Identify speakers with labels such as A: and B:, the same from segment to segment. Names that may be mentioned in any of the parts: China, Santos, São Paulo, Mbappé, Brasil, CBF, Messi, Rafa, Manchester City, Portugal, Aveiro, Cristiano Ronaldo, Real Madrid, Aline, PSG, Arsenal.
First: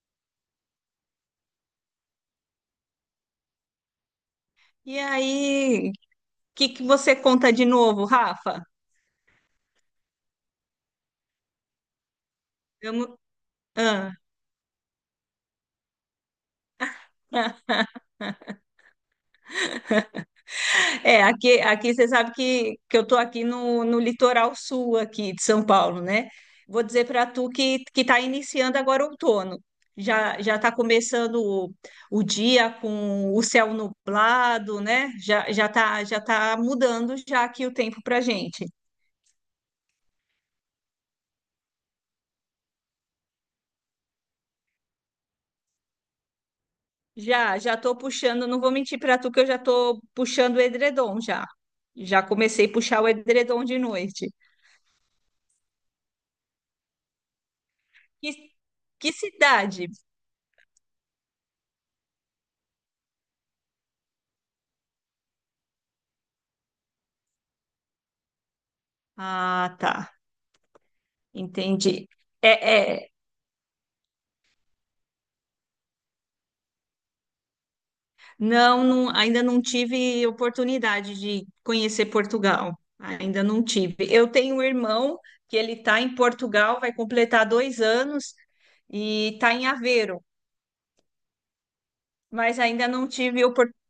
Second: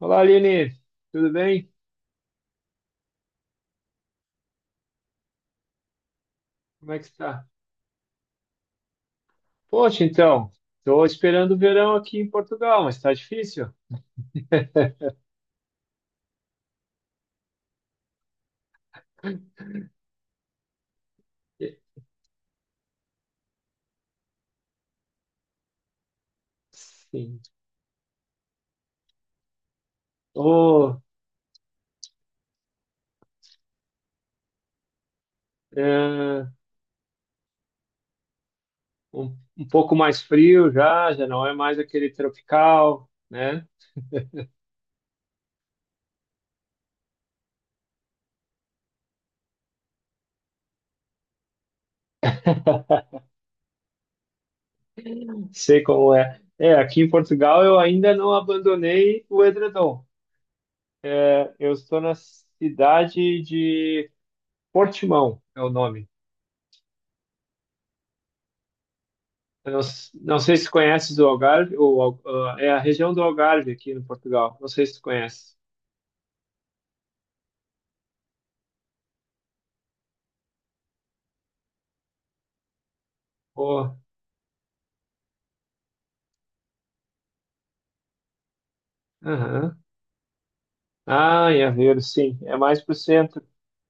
A: Olá, Aline, tudo bem?
B: E aí, o que que
A: Como é que
B: você
A: está?
B: conta de novo, Rafa?
A: Poxa, então, estou esperando o verão aqui em Portugal, mas
B: Vamos-
A: está difícil.
B: ah, é, aqui,
A: E-
B: aqui você sabe que eu tô aqui no litoral sul aqui de São Paulo, né? Vou dizer para
A: Sim.
B: tu que está iniciando agora o outono. Já está
A: Oh,
B: começando o dia com o céu nublado, né? Já já tá já
A: é,
B: tá mudando já aqui o tempo para gente.
A: um pouco mais frio já, já não é mais aquele tropical, né?
B: Já tô puxando, não vou mentir pra tu que eu já tô puxando o edredom já. Já comecei a puxar o edredom de noite.
A: Sei como é. É, aqui em Portugal eu ainda
B: Que,
A: não
B: que
A: abandonei o
B: cidade?
A: edredom. É, eu estou na cidade de Portimão, é o nome. Eu
B: Ah,
A: não,
B: tá,
A: não sei se conheces o Algarve, ou,
B: entendi.
A: É a
B: É,
A: região do Algarve aqui no Portugal. Não sei se tu conhece.
B: não, não, ainda não tive oportunidade de conhecer Portugal. Ainda não
A: Oh,
B: tive. Eu tenho um irmão que ele está em Portugal, vai completar 2 anos e está em
A: aham.
B: Aveiro,
A: Ah, em Aveiro, sim. É
B: mas
A: mais
B: ainda
A: para o
B: não
A: centro.
B: tive oportunidade.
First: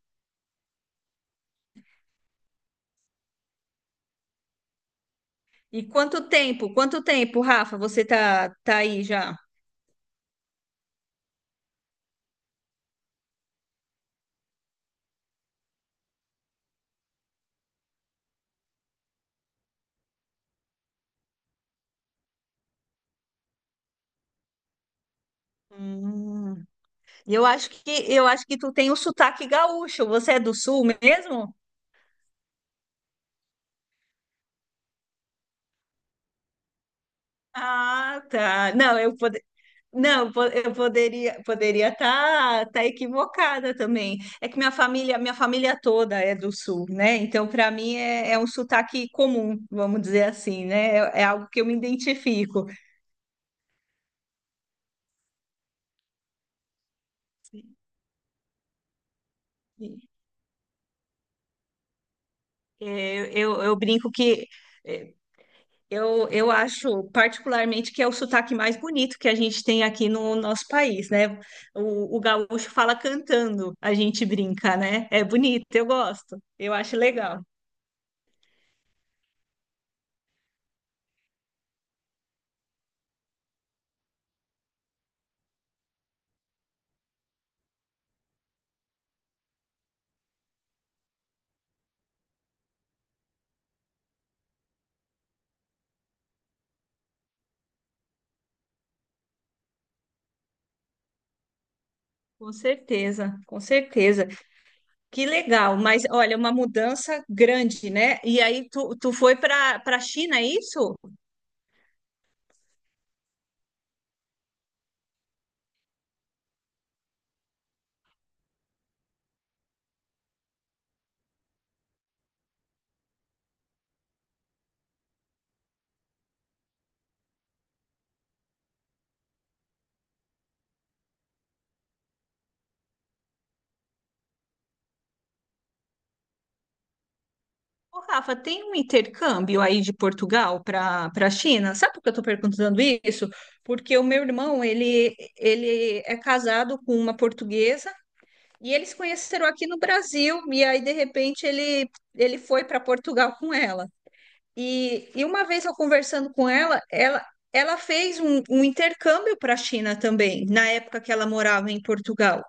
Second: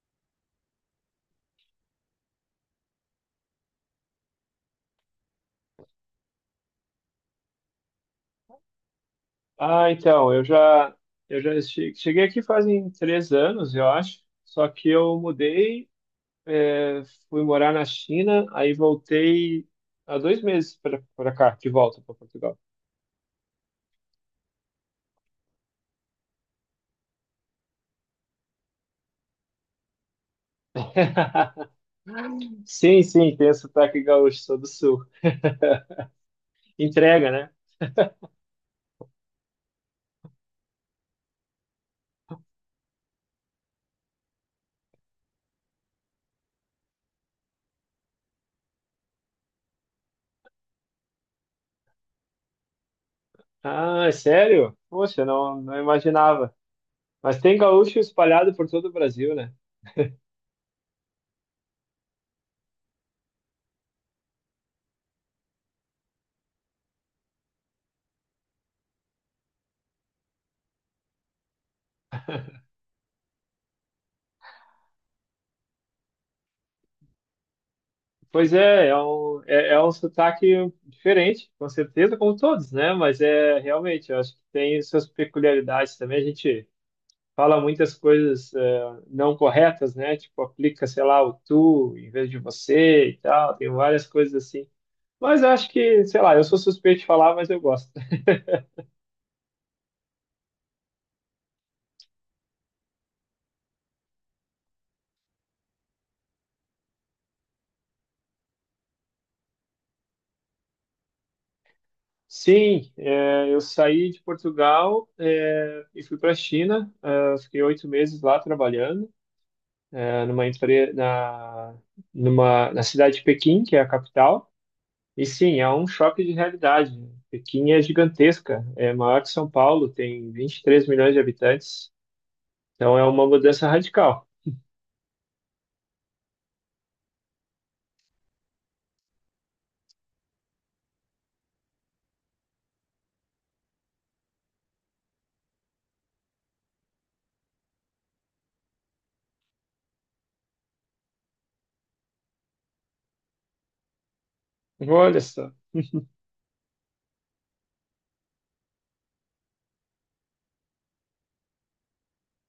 B: E quanto tempo? Quanto tempo, Rafa? Você tá aí já?
A: Ah, então, eu já cheguei aqui fazem 3 anos, eu acho. Só que eu mudei, eh, fui morar na China, aí voltei há 2 meses para cá, de volta para Portugal.
B: Hum. E eu acho que tu tem o sotaque gaúcho. Você é do sul mesmo?
A: Sim, sim, tem o sotaque gaúcho, sou do sul. Entrega, né?
B: Ah, tá. Não, eu pode. Não, eu poderia estar equivocada também. É que minha família toda é do sul, né? Então para mim é um sotaque comum, vamos dizer assim, né? É algo que eu me identifico.
A: Ah, é sério? Poxa, não, não imaginava. Mas tem gaúcho espalhado por todo o Brasil, né?
B: É, eu brinco que eu acho particularmente que é o sotaque mais bonito que a gente tem aqui no nosso país, né? O gaúcho fala cantando, a gente brinca, né? É bonito, eu gosto, eu acho legal.
A: Pois é, é um sotaque diferente, com certeza, como todos, né? Mas é realmente, eu acho que tem suas peculiaridades também. A gente fala muitas coisas não corretas, né? Tipo, aplica, sei lá, o tu em vez de você e tal. Tem várias coisas assim. Mas eu acho que, sei lá, eu sou suspeito de falar, mas eu gosto.
B: Com certeza, com certeza. Que legal, mas olha, uma mudança grande, né? E aí tu foi para a China, é isso?
A: Sim, é, eu saí de Portugal, é, e fui para a China. É, fiquei 8 meses lá trabalhando, é, numa empre- na, numa, na cidade de Pequim, que é a capital. E sim, é um choque de realidade. Pequim é gigantesca, é maior que São Paulo, tem 23 milhões de habitantes. Então é uma mudança radical.
B: Ô, Rafa, tem um intercâmbio aí de Portugal para a China? Sabe por que eu estou perguntando isso? Porque o meu irmão, ele é casado com uma portuguesa e eles se conheceram aqui no Brasil e aí, de repente, ele foi para Portugal com ela. E,
A: Olha
B: e uma
A: só.
B: vez eu conversando com ela, ela, fez um intercâmbio para a China também, na época que ela morava em Portugal.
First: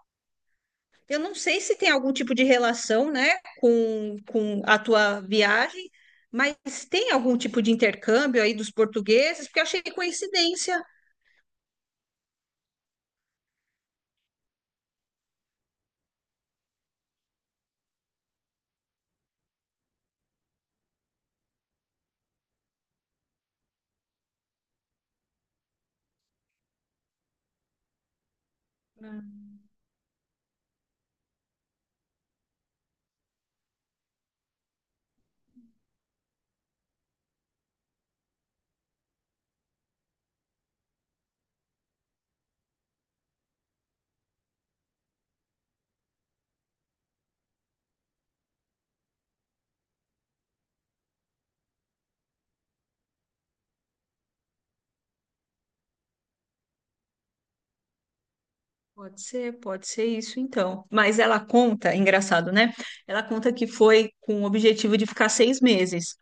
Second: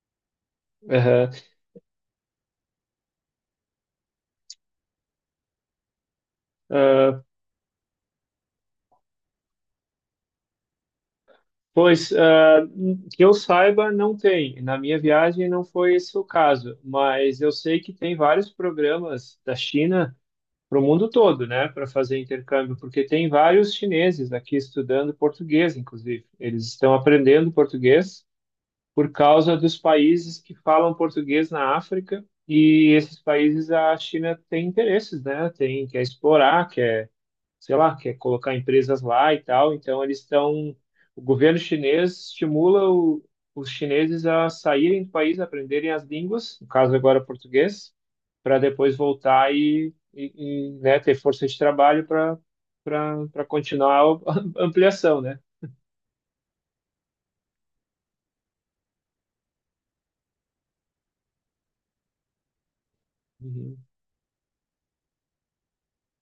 B: Eu
A: Aham.
B: não sei se tem algum tipo de relação, né, com a tua viagem, mas tem
A: Ah,
B: algum tipo de intercâmbio aí dos portugueses, porque eu achei coincidência.
A: pois, ah, que eu saiba, não tem. Na minha viagem não foi esse o caso, mas eu sei que tem vários programas da China para o mundo todo, né, para fazer intercâmbio, porque tem vários chineses aqui estudando português, inclusive. Eles estão aprendendo português por causa dos países que falam português na África, e esses países a China tem interesses, né, tem, quer explorar, quer sei lá, quer colocar empresas lá e tal. Então, eles estão. O governo chinês estimula o, os chineses a saírem do país, aprenderem as línguas, no caso agora português, para depois voltar e, né, ter força de trabalho para para continuar a ampliação, né?
B: Pode ser isso então. Mas ela conta, é engraçado, né? Ela conta que
A: Uhum.
B: foi com o objetivo de ficar 6 meses.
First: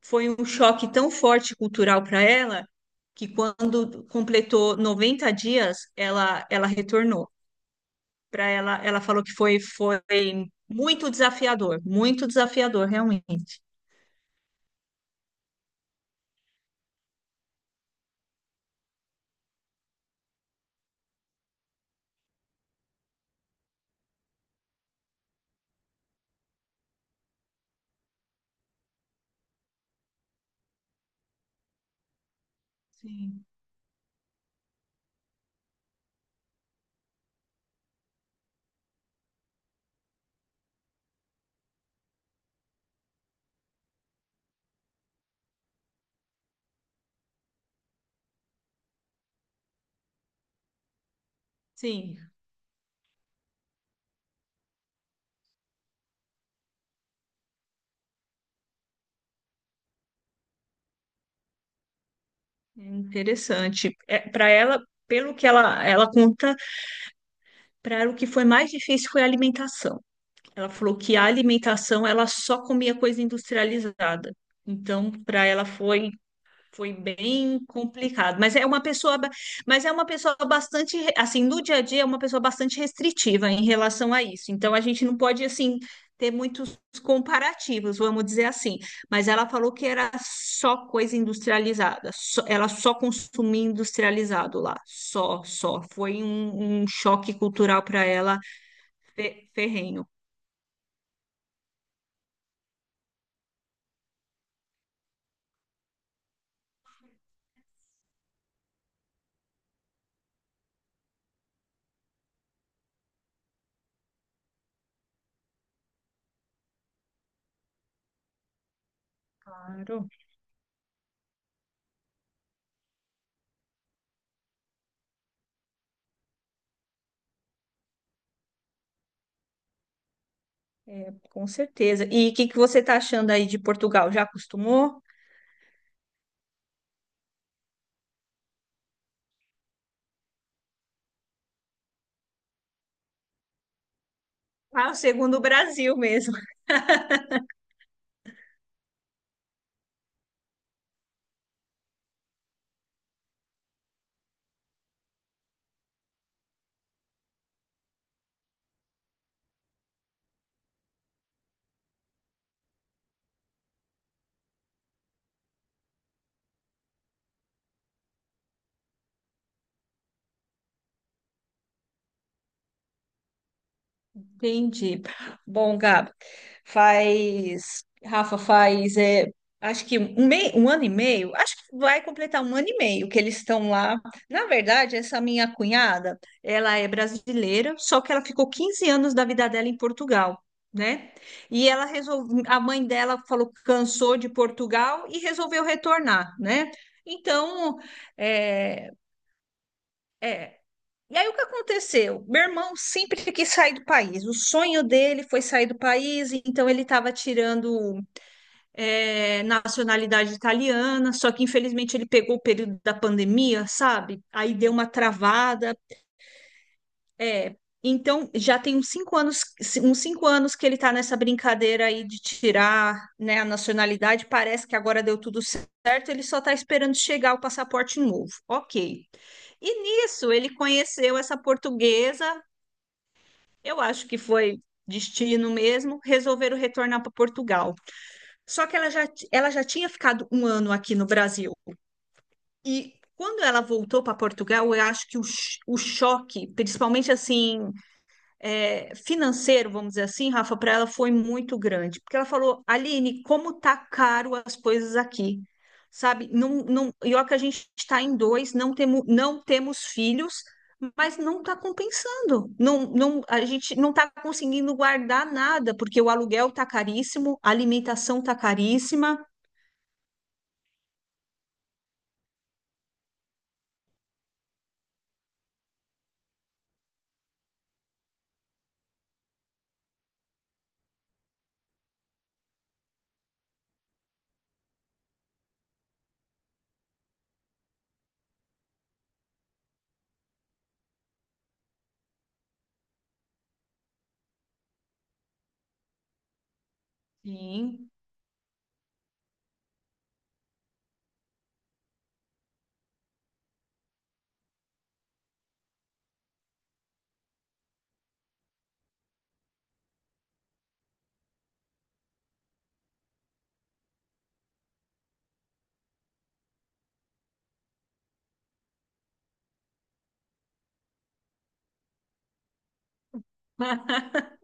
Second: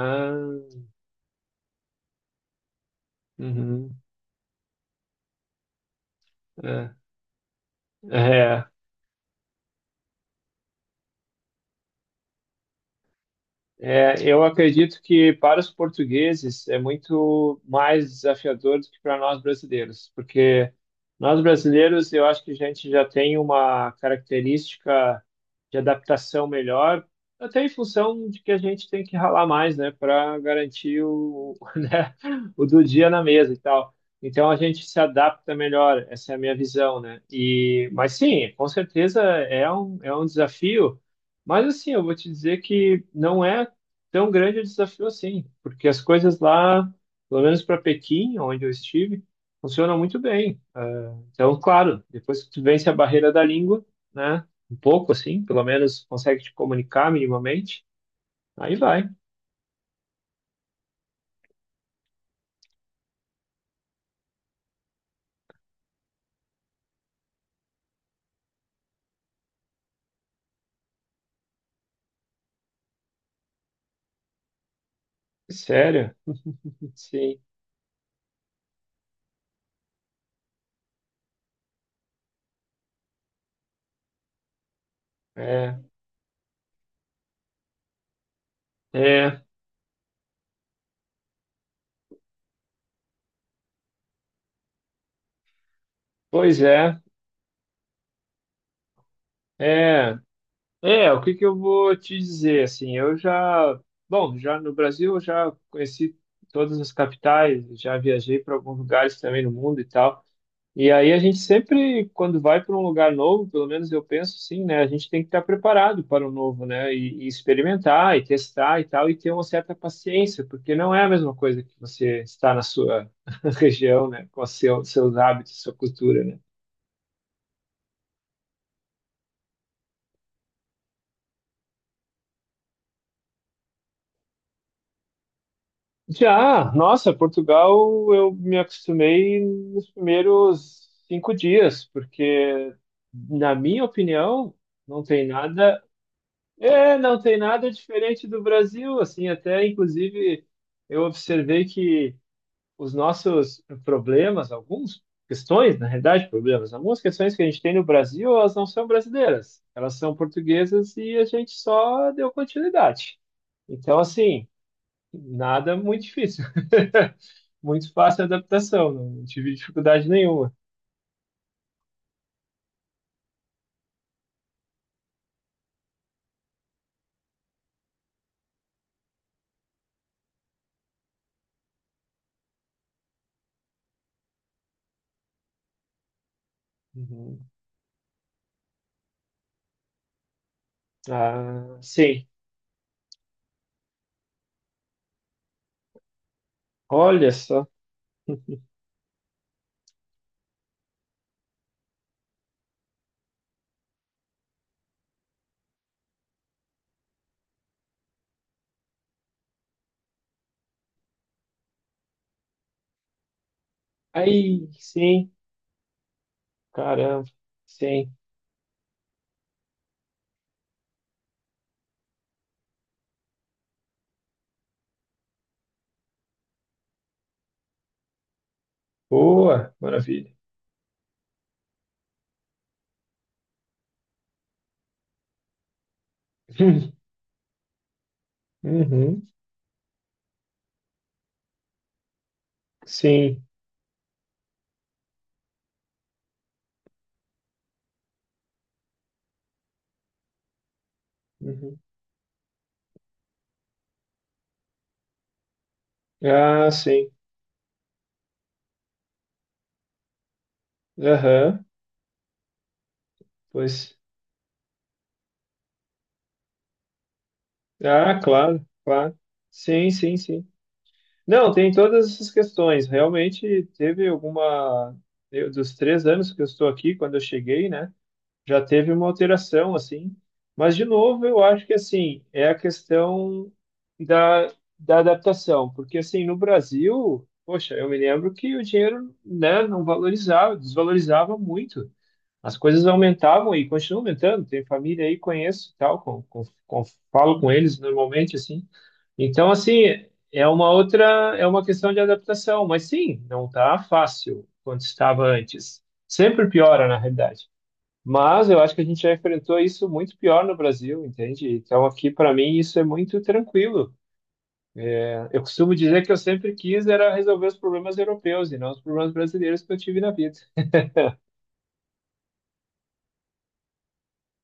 B: Foi um choque tão forte cultural para ela que
A: uhum.
B: quando completou 90 dias, ela
A: É,
B: retornou. Para
A: é,
B: ela, ela falou que foi muito desafiador, realmente.
A: É, eu acredito que para os portugueses é muito mais desafiador do que para nós brasileiros, porque nós brasileiros eu acho que a gente já tem uma característica de adaptação melhor, até em função de que a gente tem que ralar mais, né, para garantir o, né, o do dia na
B: Sim,
A: mesa e tal. Então a gente se adapta melhor, essa é a minha visão, né? E, mas sim, com certeza é um desafio. Mas assim, eu vou te dizer que não é tão grande é o desafio assim, porque as coisas lá, pelo menos para Pequim, onde eu estive, funcionam muito bem. Então, claro,
B: sim,
A: depois que tu vence a barreira da língua, né? Um pouco assim, pelo menos consegue te comunicar minimamente, aí vai.
B: é interessante. É, para ela, pelo que ela conta, para ela o que foi mais difícil foi a alimentação. Ela falou que a alimentação ela só comia coisa industrializada. Então, para
A: É
B: ela foi
A: sério,
B: Foi
A: sim.
B: bem complicado, mas é uma pessoa bastante, assim, no dia a dia é uma pessoa bastante restritiva em relação a isso. Então a gente não pode
A: É,
B: assim ter muitos comparativos, vamos dizer assim. Mas
A: é,
B: ela falou que era só coisa industrializada, ela só consumia industrializado lá, só, só. Foi
A: pois
B: um
A: é,
B: choque cultural para ela ferrenho.
A: é, é, o que que eu vou te dizer, assim, bom, já no Brasil eu já conheci todas as capitais, já viajei para alguns lugares também no mundo e tal. E aí a gente sempre, quando vai para um lugar novo, pelo menos eu penso assim, né? A gente tem que estar preparado para o novo, né? E experimentar, e testar e tal, e ter uma certa
B: Claro,
A: paciência, porque não é a mesma coisa que você está na sua região, né? Com seu, seus hábitos, sua cultura, né?
B: é, com certeza. E o que que você está achando aí de Portugal? Já acostumou?
A: Já, nossa, Portugal, eu me acostumei nos primeiros 5 dias, porque, na minha opinião,
B: Ah, o
A: não tem
B: segundo
A: nada
B: Brasil mesmo.
A: é, não tem nada diferente do Brasil, assim, até inclusive eu observei que os nossos problemas, algumas questões, na realidade, problemas, algumas questões que a gente tem no Brasil, elas não são brasileiras, elas são portuguesas e a gente só deu continuidade. Então, assim, nada muito difícil. Muito fácil a adaptação, não tive dificuldade nenhuma.
B: Entendi. Bom, Gabi, faz. Rafa, faz. É, acho que um ano e meio. Acho que vai completar um ano e meio que eles estão lá. Na verdade, essa minha cunhada, ela é
A: Uhum.
B: brasileira, só que ela ficou 15 anos da vida dela em Portugal, né? E
A: Ah,
B: ela
A: sim,
B: resolveu. A mãe dela falou que cansou de Portugal e resolveu retornar, né?
A: olha só.
B: Então, é, é, e aí o que aconteceu? Meu irmão sempre quis sair do país. O sonho dele foi sair do país, então ele estava tirando nacionalidade italiana, só que infelizmente ele pegou o período da pandemia, sabe? Aí
A: Aí,
B: deu uma
A: sim,
B: travada.
A: caramba,
B: É.
A: sim.
B: Então já tem uns 5 anos, uns 5 anos que ele está nessa brincadeira aí de tirar, né, a nacionalidade. Parece que agora deu tudo certo, ele só está esperando chegar o passaporte novo. Ok.
A: Boa,
B: E nisso
A: maravilha.
B: ele conheceu essa portuguesa. Eu acho que foi destino mesmo, resolveram retornar para Portugal. Só que ela já,
A: Uhum,
B: ti- ela já tinha ficado um ano aqui no Brasil. E quando
A: sim.
B: ela voltou para Portugal, eu acho que o choque, principalmente assim, é, financeiro, vamos dizer assim, Rafa, para ela foi muito
A: Uhum.
B: grande. Porque ela falou, Aline, como tá caro as coisas aqui, sabe? Não,
A: Ah,
B: não,
A: sim.
B: e ó que a gente está em dois, não temos filhos, mas não está
A: Aham,
B: compensando. Não, não, a gente não
A: pois.
B: está conseguindo guardar nada, porque o aluguel tá caríssimo, a
A: Ah,
B: alimentação tá
A: claro, claro.
B: caríssima.
A: Sim, sim, sim. Não, tem todas essas questões. Realmente teve alguma. Dos 3 anos que eu estou aqui, quando eu cheguei, né? Já teve uma alteração assim, mas de novo eu acho que assim é a questão da, da adaptação, porque assim no Brasil, poxa, eu me lembro que o dinheiro, né, não valorizava, desvalorizava muito. As coisas aumentavam e continuam aumentando. Tem família aí, conheço, e tal, falo com eles
B: Sim.
A: normalmente assim. Então assim, é uma outra, é uma questão de adaptação, mas sim, não tá fácil quanto estava antes. Sempre piora, na realidade. Mas eu acho que a gente já enfrentou isso muito pior no Brasil, entende? Então aqui para mim isso é muito tranquilo. Eu costumo dizer que eu sempre quis era resolver os problemas europeus e não os problemas brasileiros que eu tive na vida,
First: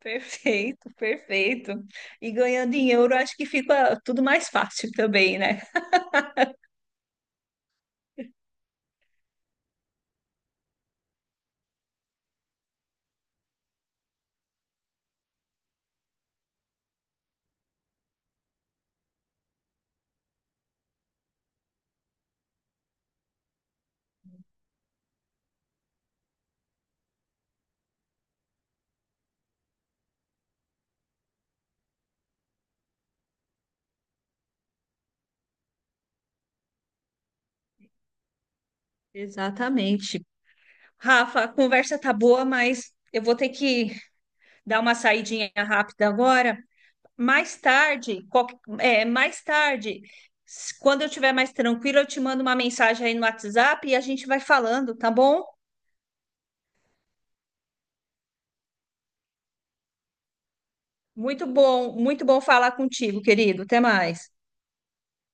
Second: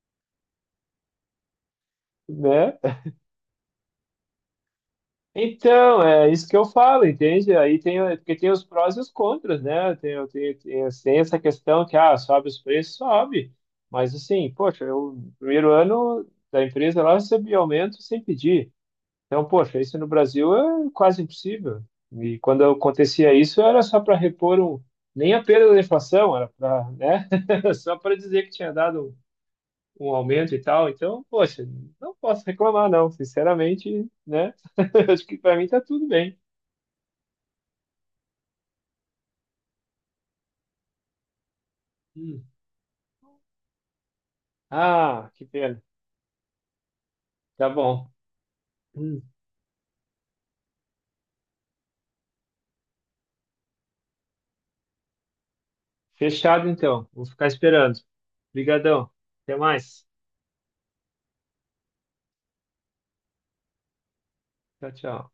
B: Perfeito, perfeito. E ganhando
A: né?
B: em euro, acho que fica tudo mais fácil também, né?
A: Então, é isso que eu falo, entende? Aí tem, porque tem os prós e os contras, né? Tem essa questão que, ah, sobe os preços, sobe. Mas assim, poxa, eu, no primeiro ano da empresa lá eu recebi aumento sem pedir. Então, poxa, isso no Brasil é quase impossível. E quando acontecia isso, era só para repor nem a perda da inflação, era para, né? Só para dizer que tinha dado um aumento e tal. Então, poxa, não posso reclamar, não. Sinceramente, né? Acho que para mim tá tudo bem.
B: Exatamente. Rafa, a conversa tá
A: Hum.
B: boa, mas eu vou ter que dar uma
A: Ah, que
B: saidinha
A: pena.
B: rápida agora. Mais
A: Tá bom.
B: tarde, qualque- é,
A: Hum.
B: mais tarde, quando eu estiver mais tranquila, eu te mando uma mensagem aí no WhatsApp e a gente vai falando, tá bom?
A: Fechado, então. Vou ficar esperando. Obrigadão. Até mais.
B: Muito bom, muito bom falar contigo, querido. Até mais.
A: Tchau, tchau.